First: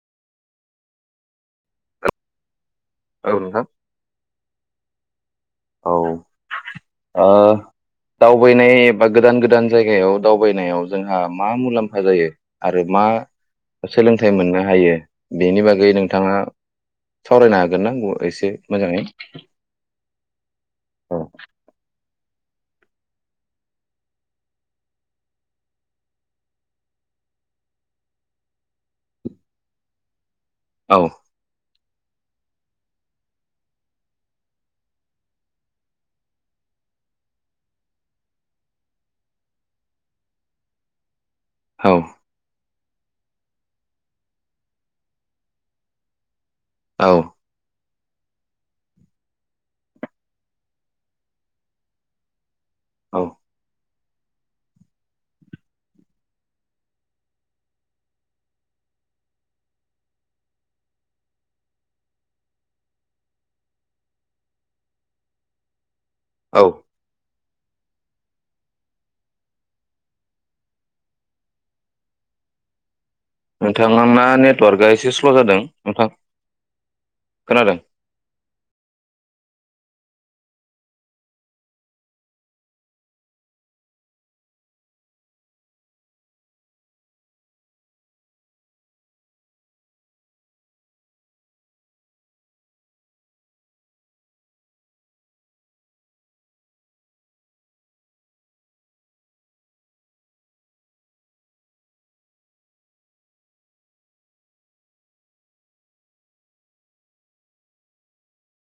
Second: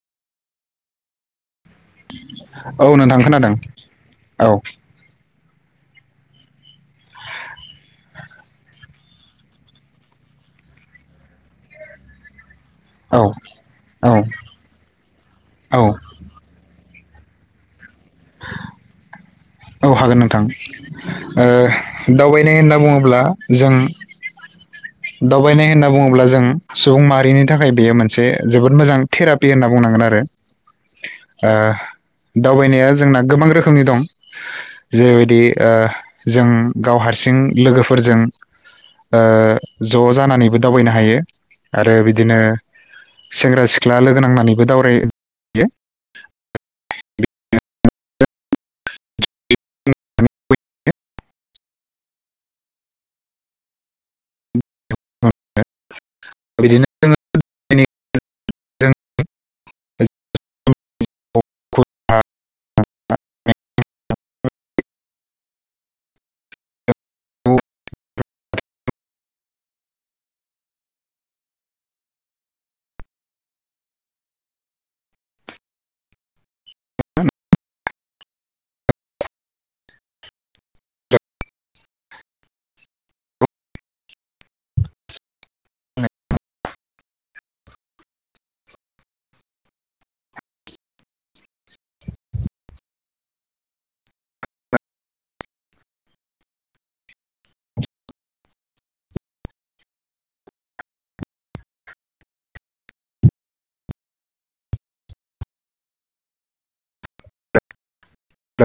औ नोंथां खोनादों औ। औ ओ दावबायनाय बा गोदान गोदान जायगायाव दावबायनायाव जोंहा मा मुलाम्फा जायो? आरो मा औ औ सोलोंथाइ मोननो हायो बेनि औ बागै नोंथाङा सावरायनो हागोन नांगौवा एसे मोजाङै औ हागोन नोंथां औ ओ दावबाय माने होनना बुङोब्ला जों दावबायनाय होनना बुङोब्ला जों सुबुं माहारिनि थाखाय बेयो मोनसे जोबोद मोजां थेरापि होनना बुंनांगोन आरो औ ओ। दावबायनाया जोंना गोबां रोखोमनि दं जेरैबायदि जों गाव हारसिं लोगोफोरजों ओ ज' जानानैबो दावबायनो हायो। आरो औ बिदिनो, सेंग्रा सिख्ला लोगो नांनानैबो दावरायहैयो। औ। बिदिनो [unintelligible] औ। जोङो नोंथांना नेटवार्कआ एसे स्लव जादों नोंथां खोनादों